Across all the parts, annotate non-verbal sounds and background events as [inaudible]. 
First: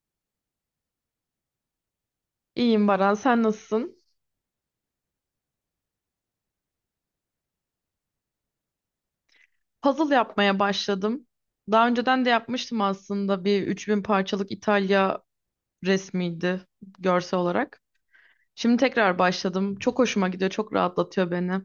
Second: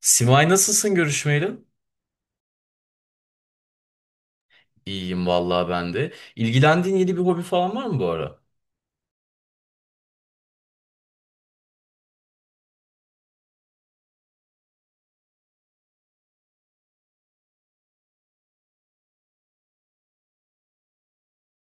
Simay, nasılsın görüşmeyeli? İyiyim Baran, sen nasılsın? İyiyim vallahi ben de. İlgilendiğin yeni bir hobi falan var mı bu ara? Puzzle yapmaya başladım. Daha önceden de yapmıştım aslında bir 3000 parçalık İtalya resmiydi görsel olarak. Şimdi tekrar başladım. Çok hoşuma gidiyor, çok rahatlatıyor beni.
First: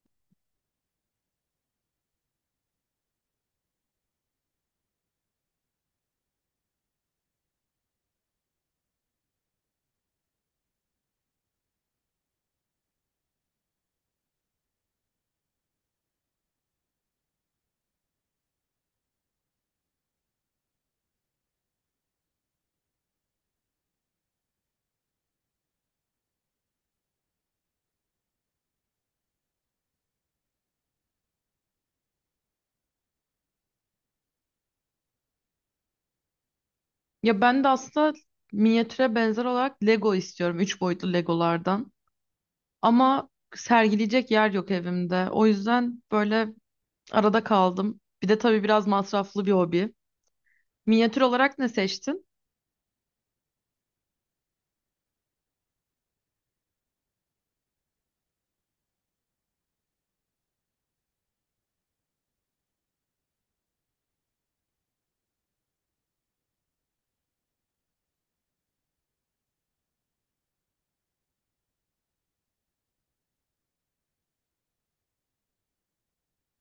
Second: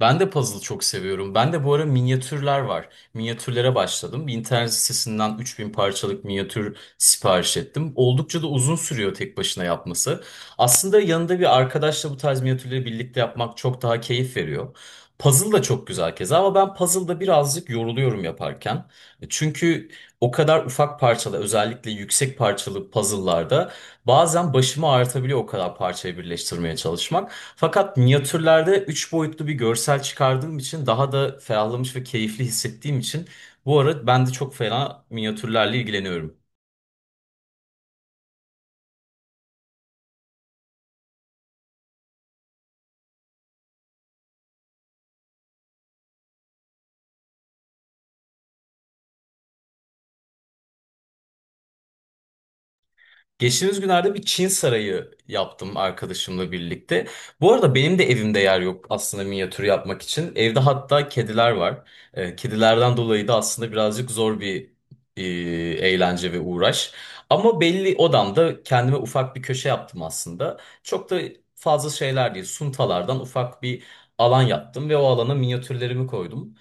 Ben de puzzle çok seviyorum. Ben de bu ara minyatürler var. Minyatürlere başladım. Bir internet sitesinden 3.000 parçalık minyatür sipariş ettim. Oldukça da uzun sürüyor tek başına yapması. Aslında yanında bir arkadaşla bu tarz minyatürleri birlikte yapmak çok daha keyif veriyor. Puzzle da çok güzel keza ama ben puzzle'da birazcık yoruluyorum yaparken. Çünkü o kadar ufak parçalı, özellikle yüksek parçalı puzzle'larda bazen başıma artabiliyor o kadar parçayı birleştirmeye çalışmak. Fakat minyatürlerde 3 boyutlu bir görsel çıkardığım için daha da ferahlamış ve keyifli hissettiğim için bu ara ben de çok fena minyatürlerle ilgileniyorum. Ya ben de aslında minyatüre benzer olarak Lego istiyorum, 3 boyutlu Legolardan. Ama sergileyecek yer yok evimde. O yüzden böyle arada kaldım. Bir de tabii biraz masraflı bir hobi. Minyatür olarak ne seçtin? Geçtiğimiz günlerde bir Çin sarayı yaptım arkadaşımla birlikte. Bu arada benim de evimde yer yok aslında minyatür yapmak için. Evde hatta kediler var. Kedilerden dolayı da aslında birazcık zor bir e, eğlence ve uğraş. Ama belli odamda kendime ufak bir köşe yaptım aslında. Çok da fazla şeyler değil. Suntalardan ufak bir alan yaptım ve o alana minyatürlerimi koydum.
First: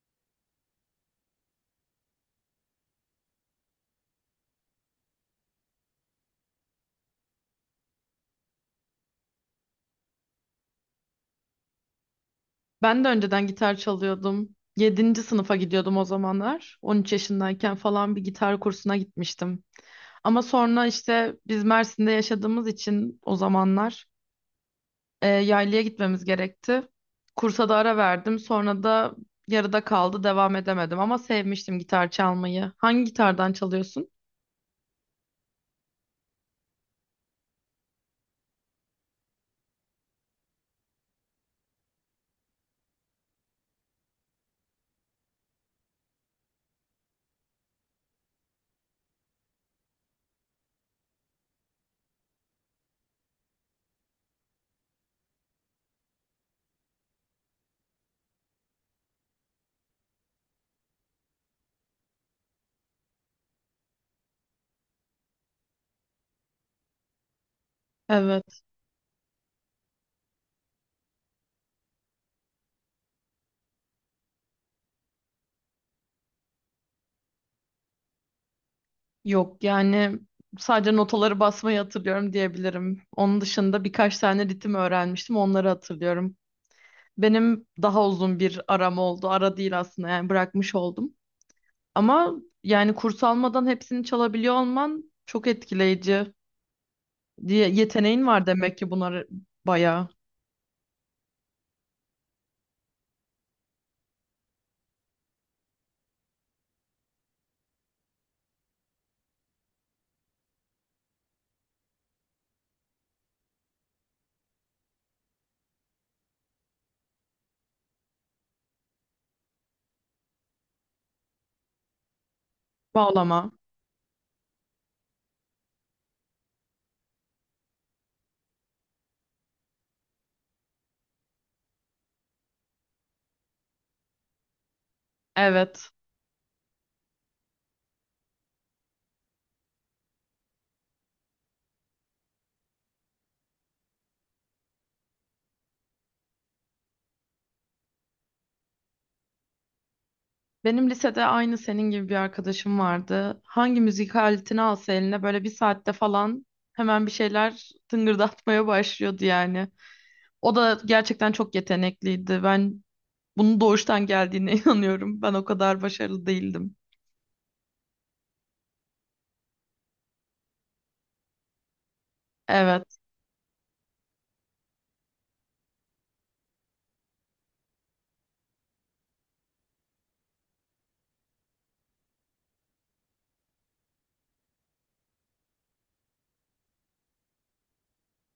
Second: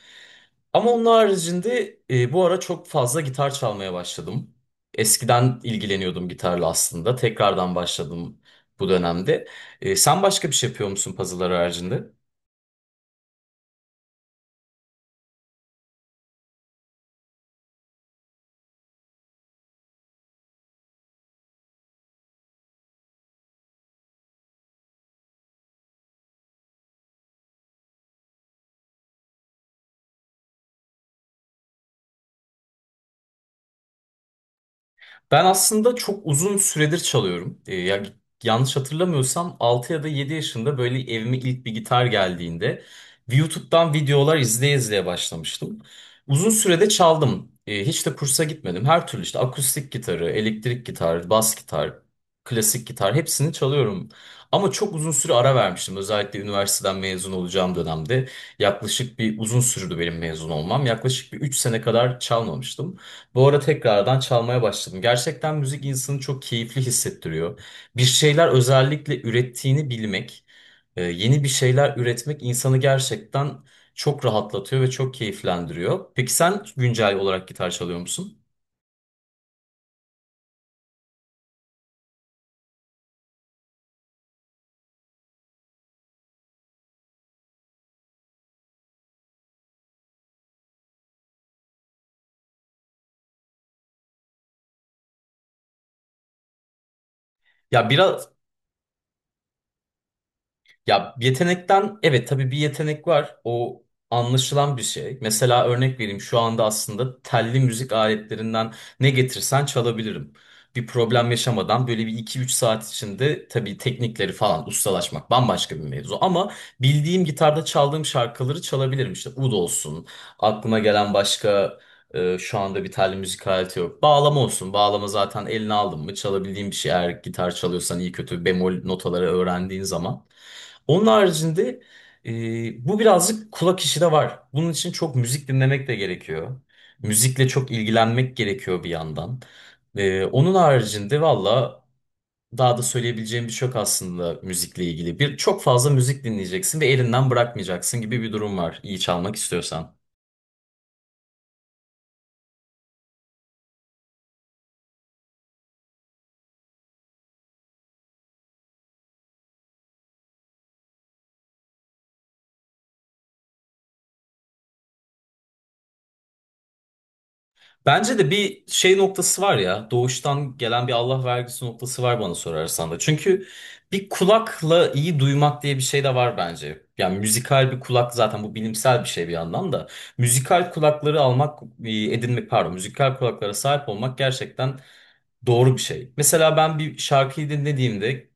Ama onun haricinde bu ara çok fazla gitar çalmaya başladım. Eskiden ilgileniyordum gitarla aslında. Tekrardan başladım bu dönemde. Sen başka bir şey yapıyor musun puzzle'lar haricinde? Ben de önceden gitar çalıyordum. Yedinci sınıfa gidiyordum o zamanlar. 13 yaşındayken falan bir gitar kursuna gitmiştim. Ama sonra işte biz Mersin'de yaşadığımız için o zamanlar yaylaya gitmemiz gerekti. Kursa da ara verdim. Sonra da yarıda kaldı, devam edemedim. Ama sevmiştim gitar çalmayı. Hangi gitardan çalıyorsun? Ben aslında çok uzun süredir çalıyorum. Ya, yanlış hatırlamıyorsam 6 ya da 7 yaşında böyle evime ilk bir gitar geldiğinde YouTube'dan videolar izleye izleye başlamıştım. Uzun sürede çaldım. Hiç de kursa gitmedim. Her türlü işte akustik gitarı, elektrik gitar, bas gitar, klasik gitar, hepsini çalıyorum. Ama çok uzun süre ara vermiştim. Özellikle üniversiteden mezun olacağım dönemde yaklaşık bir uzun sürdü benim mezun olmam. Yaklaşık bir 3 sene kadar çalmamıştım. Bu ara tekrardan çalmaya başladım. Gerçekten müzik insanı çok keyifli hissettiriyor. Bir şeyler Evet. özellikle ürettiğini bilmek, yeni bir şeyler üretmek insanı gerçekten çok rahatlatıyor ve çok keyiflendiriyor. Peki sen güncel olarak gitar çalıyor musun? Yok yani sadece notaları basmayı hatırlıyorum diyebilirim. Onun dışında birkaç tane ritim öğrenmiştim. Onları hatırlıyorum. Benim daha uzun bir aram oldu. Ara değil aslında yani bırakmış oldum. Ama yani kurs almadan hepsini çalabiliyor olman çok etkileyici diye Ya yeteneğin biraz. var demek ki bunları bayağı Ya yetenekten, evet, tabii bir yetenek var. O anlaşılan bir şey. Mesela örnek vereyim, şu anda aslında telli müzik aletlerinden ne getirsen çalabilirim. Bir problem yaşamadan, böyle bir iki üç saat içinde. Tabii teknikleri falan ustalaşmak bambaşka bir mevzu. Ama bildiğim, gitarda çaldığım şarkıları çalabilirim. İşte ud olsun, aklıma gelen başka şu anda bir telli müzik bağlama. aleti yok. Bağlama olsun, bağlama zaten eline aldın mı çalabildiğin bir şey, eğer gitar çalıyorsan iyi kötü bemol notaları öğrendiğin zaman. Onun haricinde bu birazcık kulak işi de var. Bunun için çok müzik dinlemek Evet. de gerekiyor. Müzikle çok ilgilenmek gerekiyor bir yandan. Onun haricinde valla daha da söyleyebileceğim bir şey yok aslında müzikle ilgili. Bir çok fazla müzik dinleyeceksin ve elinden bırakmayacaksın gibi bir durum var iyi çalmak istiyorsan. Benim lisede aynı senin gibi bir arkadaşım vardı. Hangi müzik aletini alsa eline böyle bir saatte falan hemen bir şeyler tıngırdatmaya başlıyordu yani. O da gerçekten çok yetenekliydi. Ben bunun doğuştan geldiğine [laughs] inanıyorum. Ben o kadar başarılı değildim. Bence de bir şey noktası var ya. Doğuştan gelen bir Allah vergisi noktası var bana sorarsan da. Evet. Çünkü bir kulakla iyi duymak diye bir şey de var bence. Yani müzikal bir kulak, zaten bu bilimsel bir şey bir yandan da. Müzikal kulakları almak, edinmek pardon, müzikal kulaklara sahip olmak gerçekten doğru bir şey. Mesela ben bir şarkıyı dinlediğimde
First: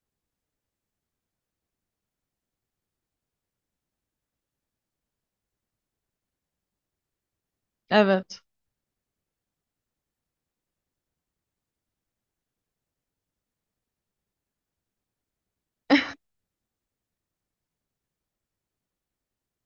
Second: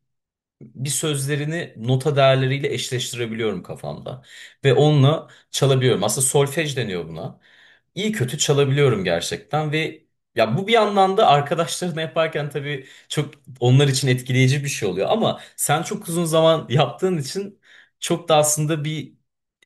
bir sözlerini nota değerleriyle eşleştirebiliyorum kafamda. Ve onunla çalabiliyorum. Aslında solfej deniyor buna. İyi kötü Evet. çalabiliyorum gerçekten ve ya, bu bir yandan da arkadaşlarına yaparken tabii çok onlar için etkileyici bir şey oluyor, ama sen çok uzun zaman yaptığın için çok da aslında bir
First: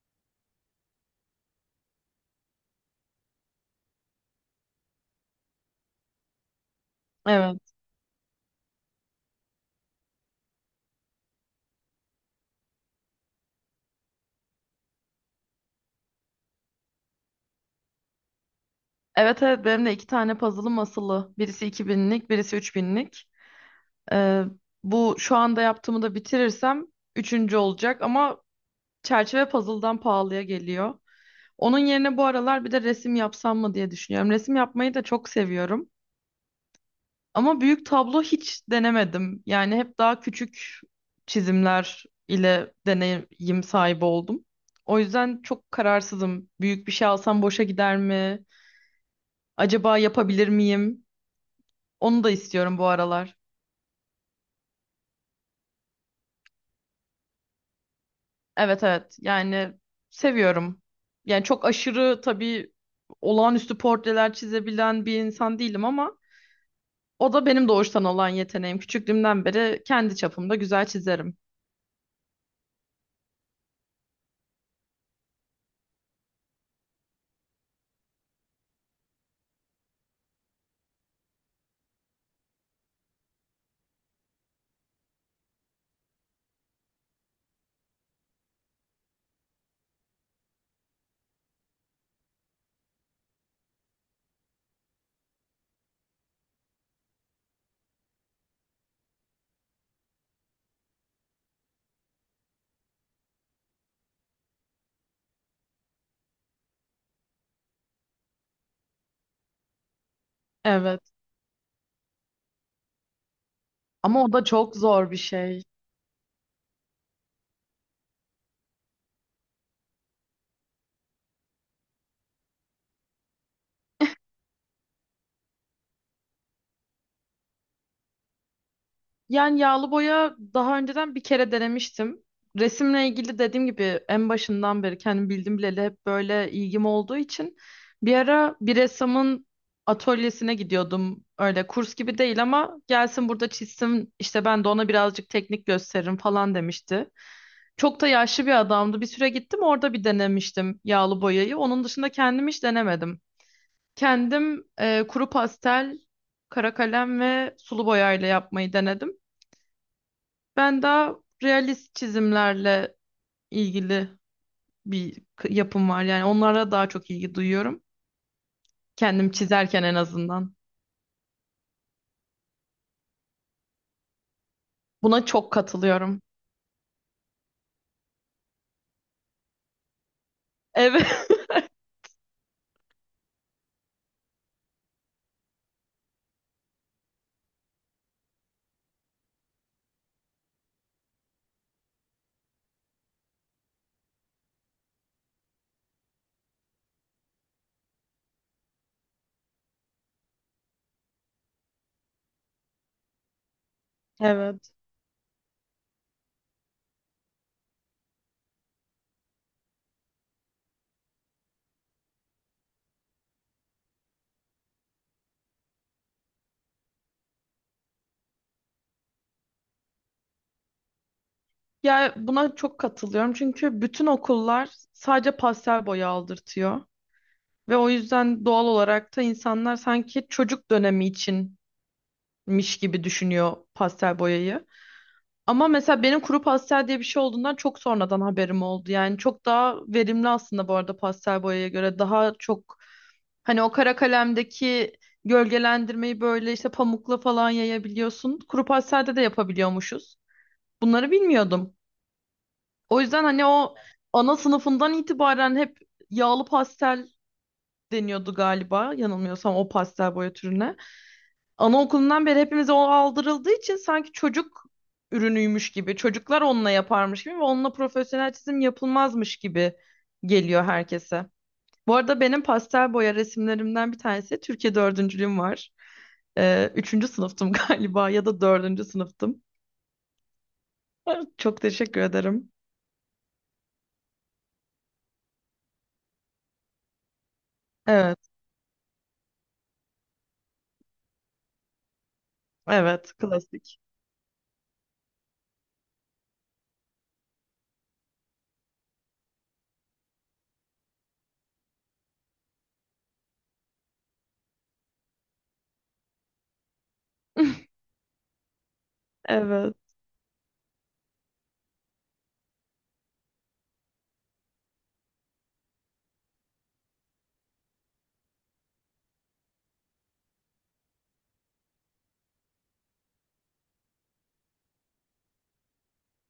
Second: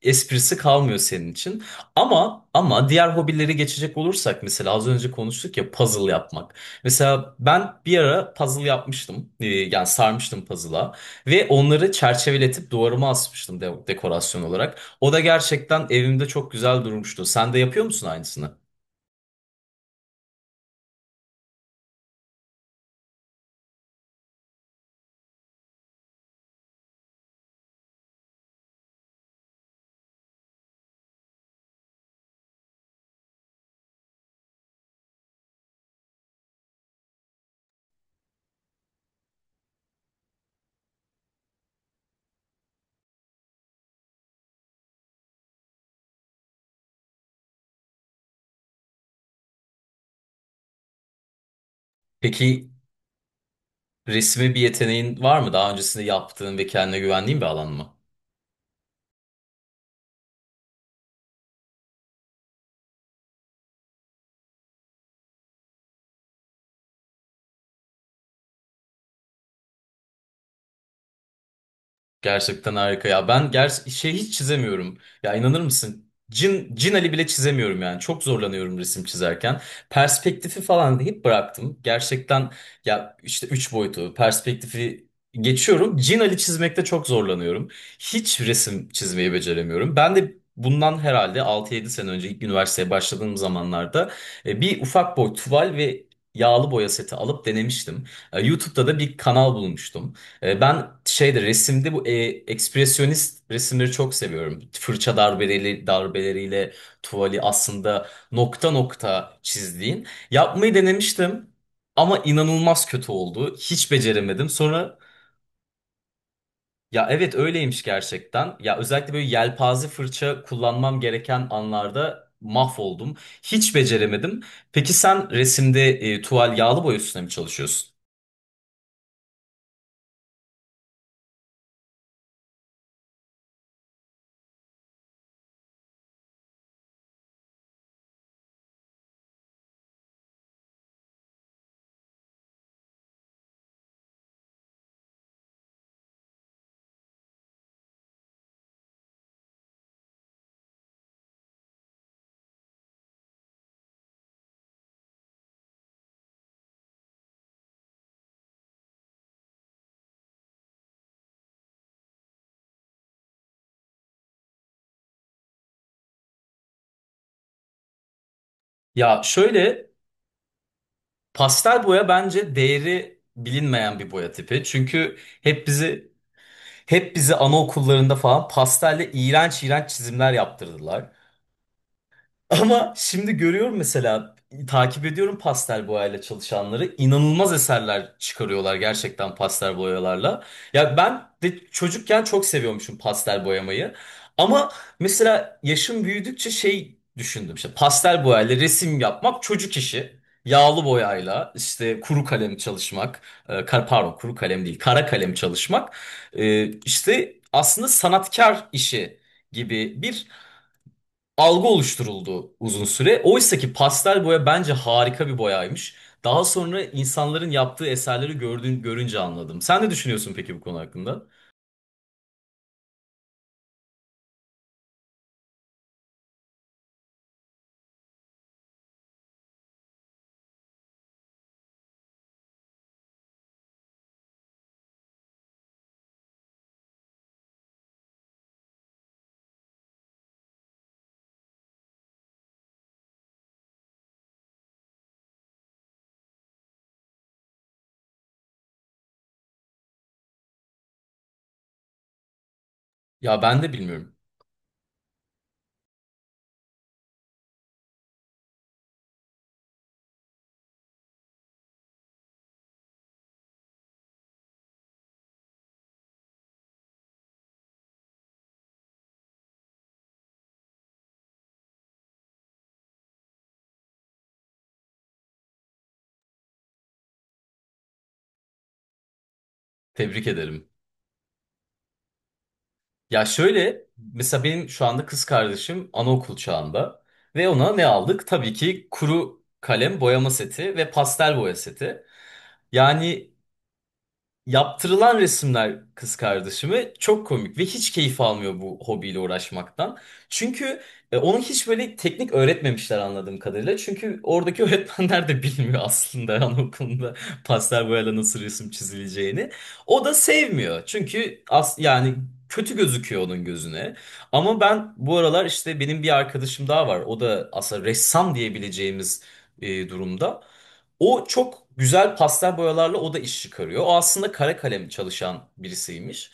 esprisi kalmıyor senin için. Ama diğer hobileri geçecek olursak, mesela az önce konuştuk ya, puzzle yapmak. Mesela Evet. ben bir ara puzzle yapmıştım. Yani sarmıştım puzzle'a. Ve onları çerçeveletip duvarıma asmıştım dekorasyon olarak. O da gerçekten evimde çok güzel durmuştu. Sen de yapıyor musun aynısını? Evet evet benim de iki tane puzzle'ım asılı. Birisi 2000'lik, birisi 3000'lik. Ee, Bu şu anda yaptığımı da bitirirsem üçüncü olacak ama çerçeve puzzle'dan pahalıya geliyor. Onun yerine bu aralar bir de resim yapsam mı diye düşünüyorum. Resim yapmayı da çok seviyorum. Ama büyük tablo hiç denemedim. Yani hep daha küçük çizimler ile deneyim sahibi oldum. O yüzden çok kararsızım. Büyük bir şey alsam boşa gider mi? Acaba yapabilir miyim? Onu da Peki istiyorum bu aralar. resme bir yeteneğin var mı? Daha öncesinde yaptığın ve kendine güvendiğin bir alan mı? Evet evet. Yani seviyorum. Yani çok aşırı tabii olağanüstü portreler çizebilen bir insan değilim ama o da benim doğuştan olan yeteneğim. Küçüklüğümden beri kendi çapımda güzel çizerim. Gerçekten harika ya. Ben şey, hiç çizemiyorum. Ya, inanır mısın? Cin Ali bile çizemiyorum yani. Çok zorlanıyorum resim çizerken. Perspektifi falan deyip bıraktım. Gerçekten ya, işte üç boyutu, perspektifi geçiyorum. Cin Ali çizmekte çok zorlanıyorum. Hiç resim çizmeyi beceremiyorum. Ben de bundan herhalde 6-7 sene önce, ilk üniversiteye başladığım zamanlarda bir ufak boy tuval ve yağlı boya seti alıp denemiştim. YouTube'da da bir kanal bulmuştum. Ben şeyde, resimde bu ekspresyonist resimleri çok seviyorum. Fırça darbeleriyle tuvali aslında nokta nokta çizdiğin. Yapmayı Evet. denemiştim ama inanılmaz kötü oldu. Hiç Ama o da beceremedim. çok Sonra, zor bir şey. ya evet öyleymiş gerçekten. Ya özellikle böyle yelpaze fırça kullanmam gereken anlarda mahvoldum. Hiç beceremedim. Peki sen resimde tuval, yağlı boya üstüne mi çalışıyorsun? Yani yağlı boya daha önceden bir kere denemiştim. Resimle ilgili dediğim gibi en başından beri kendim bildim bileli hep böyle ilgim olduğu için bir ara bir ressamın atölyesine gidiyordum. Öyle kurs gibi değil ama gelsin burada çizsin işte ben de ona birazcık teknik gösteririm falan demişti. Çok da yaşlı bir adamdı. Bir süre gittim orada bir denemiştim yağlı boyayı. Onun dışında kendim hiç denemedim. Kendim kuru pastel, kara kalem ve sulu boyayla yapmayı denedim. Ben daha realist çizimlerle ilgili yapım var. Yani onlara daha çok ilgi duyuyorum. Ya Kendim çizerken şöyle. en azından. Pastel boya bence değeri bilinmeyen bir boya tipi. Çünkü Buna çok hep bizi katılıyorum. hep bizi anaokullarında falan pastelle iğrenç iğrenç çizimler Evet. yaptırdılar. [laughs] Ama şimdi görüyorum, mesela takip ediyorum pastel boyayla çalışanları. İnanılmaz eserler çıkarıyorlar gerçekten pastel boyalarla. Ya ben de çocukken çok seviyormuşum pastel boyamayı. Ama mesela yaşım büyüdükçe şey düşündüm, işte pastel boyayla resim yapmak çocuk işi. Yağlı boyayla, işte kuru kalem çalışmak, pardon kuru kalem Evet. değil, kara kalem çalışmak, işte aslında sanatkar işi gibi bir algı oluşturuldu uzun süre. Oysa ki pastel boya bence harika bir boyaymış. Daha sonra insanların yaptığı eserleri görünce anladım. Sen ne düşünüyorsun peki bu konu hakkında? Ya buna çok katılıyorum çünkü bütün okullar sadece pastel boya aldırtıyor ve o yüzden doğal olarak da insanlar sanki çocuk dönemi içinmiş gibi düşünüyor pastel boyayı. Ama mesela benim kuru pastel diye bir şey olduğundan çok sonradan haberim oldu. Yani çok daha verimli aslında bu arada pastel boyaya göre. Daha çok hani o kara kalemdeki gölgelendirmeyi böyle işte pamukla falan yayabiliyorsun. Kuru pastelde de yapabiliyormuşuz. Bunları bilmiyordum. O yüzden Ya, hani ben de o bilmiyorum. ana sınıfından itibaren hep yağlı pastel deniyordu galiba yanılmıyorsam o pastel boya türüne. Anaokulundan beri hepimize o aldırıldığı için sanki çocuk ürünüymüş gibi, çocuklar onunla yaparmış gibi ve onunla profesyonel çizim yapılmazmış gibi geliyor herkese. Bu arada benim pastel boya resimlerimden bir tanesi Türkiye dördüncülüğüm var. Üçüncü sınıftım [laughs] galiba ya da dördüncü sınıftım. Tebrik ederim. [laughs] Çok teşekkür ederim. Ya şöyle, mesela benim şu anda kız kardeşim anaokul çağında, ve ona ne aldık? Evet, Tabii ki kuru kalem boyama seti ve pastel boya seti. evet, Yani, klasik. yaptırılan resimler kız kardeşime çok komik ve hiç keyif almıyor bu hobiyle uğraşmaktan. Çünkü onu hiç böyle teknik öğretmemişler anladığım kadarıyla. Çünkü oradaki [laughs] öğretmenler de bilmiyor aslında anaokulunda pastel [laughs] boyayla nasıl resim çizileceğini. Evet. O da sevmiyor. Çünkü yani kötü gözüküyor onun gözüne. Ama ben bu aralar, işte benim bir arkadaşım daha var. O da aslında ressam diyebileceğimiz durumda. O çok güzel, pastel boyalarla o da iş çıkarıyor. O aslında kara kalem çalışan birisiymiş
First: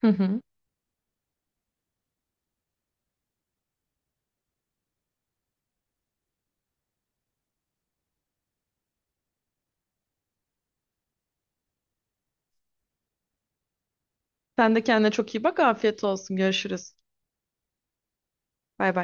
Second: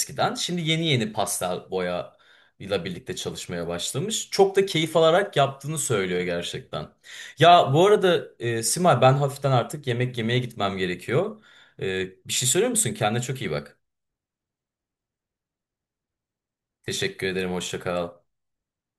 Hı hı. Şimdi yeni yeni pastel boya ile birlikte çalışmaya başlamış. Çok da keyif alarak yaptığını söylüyor gerçekten. Ya bu arada Simay, ben hafiften artık yemek yemeye gitmem gerekiyor. Bir şey söylüyor musun? Kendine çok iyi bak. Sen de kendine çok iyi bak. Afiyet olsun. Görüşürüz. Teşekkür ederim. Hoşça kal. Bay bay.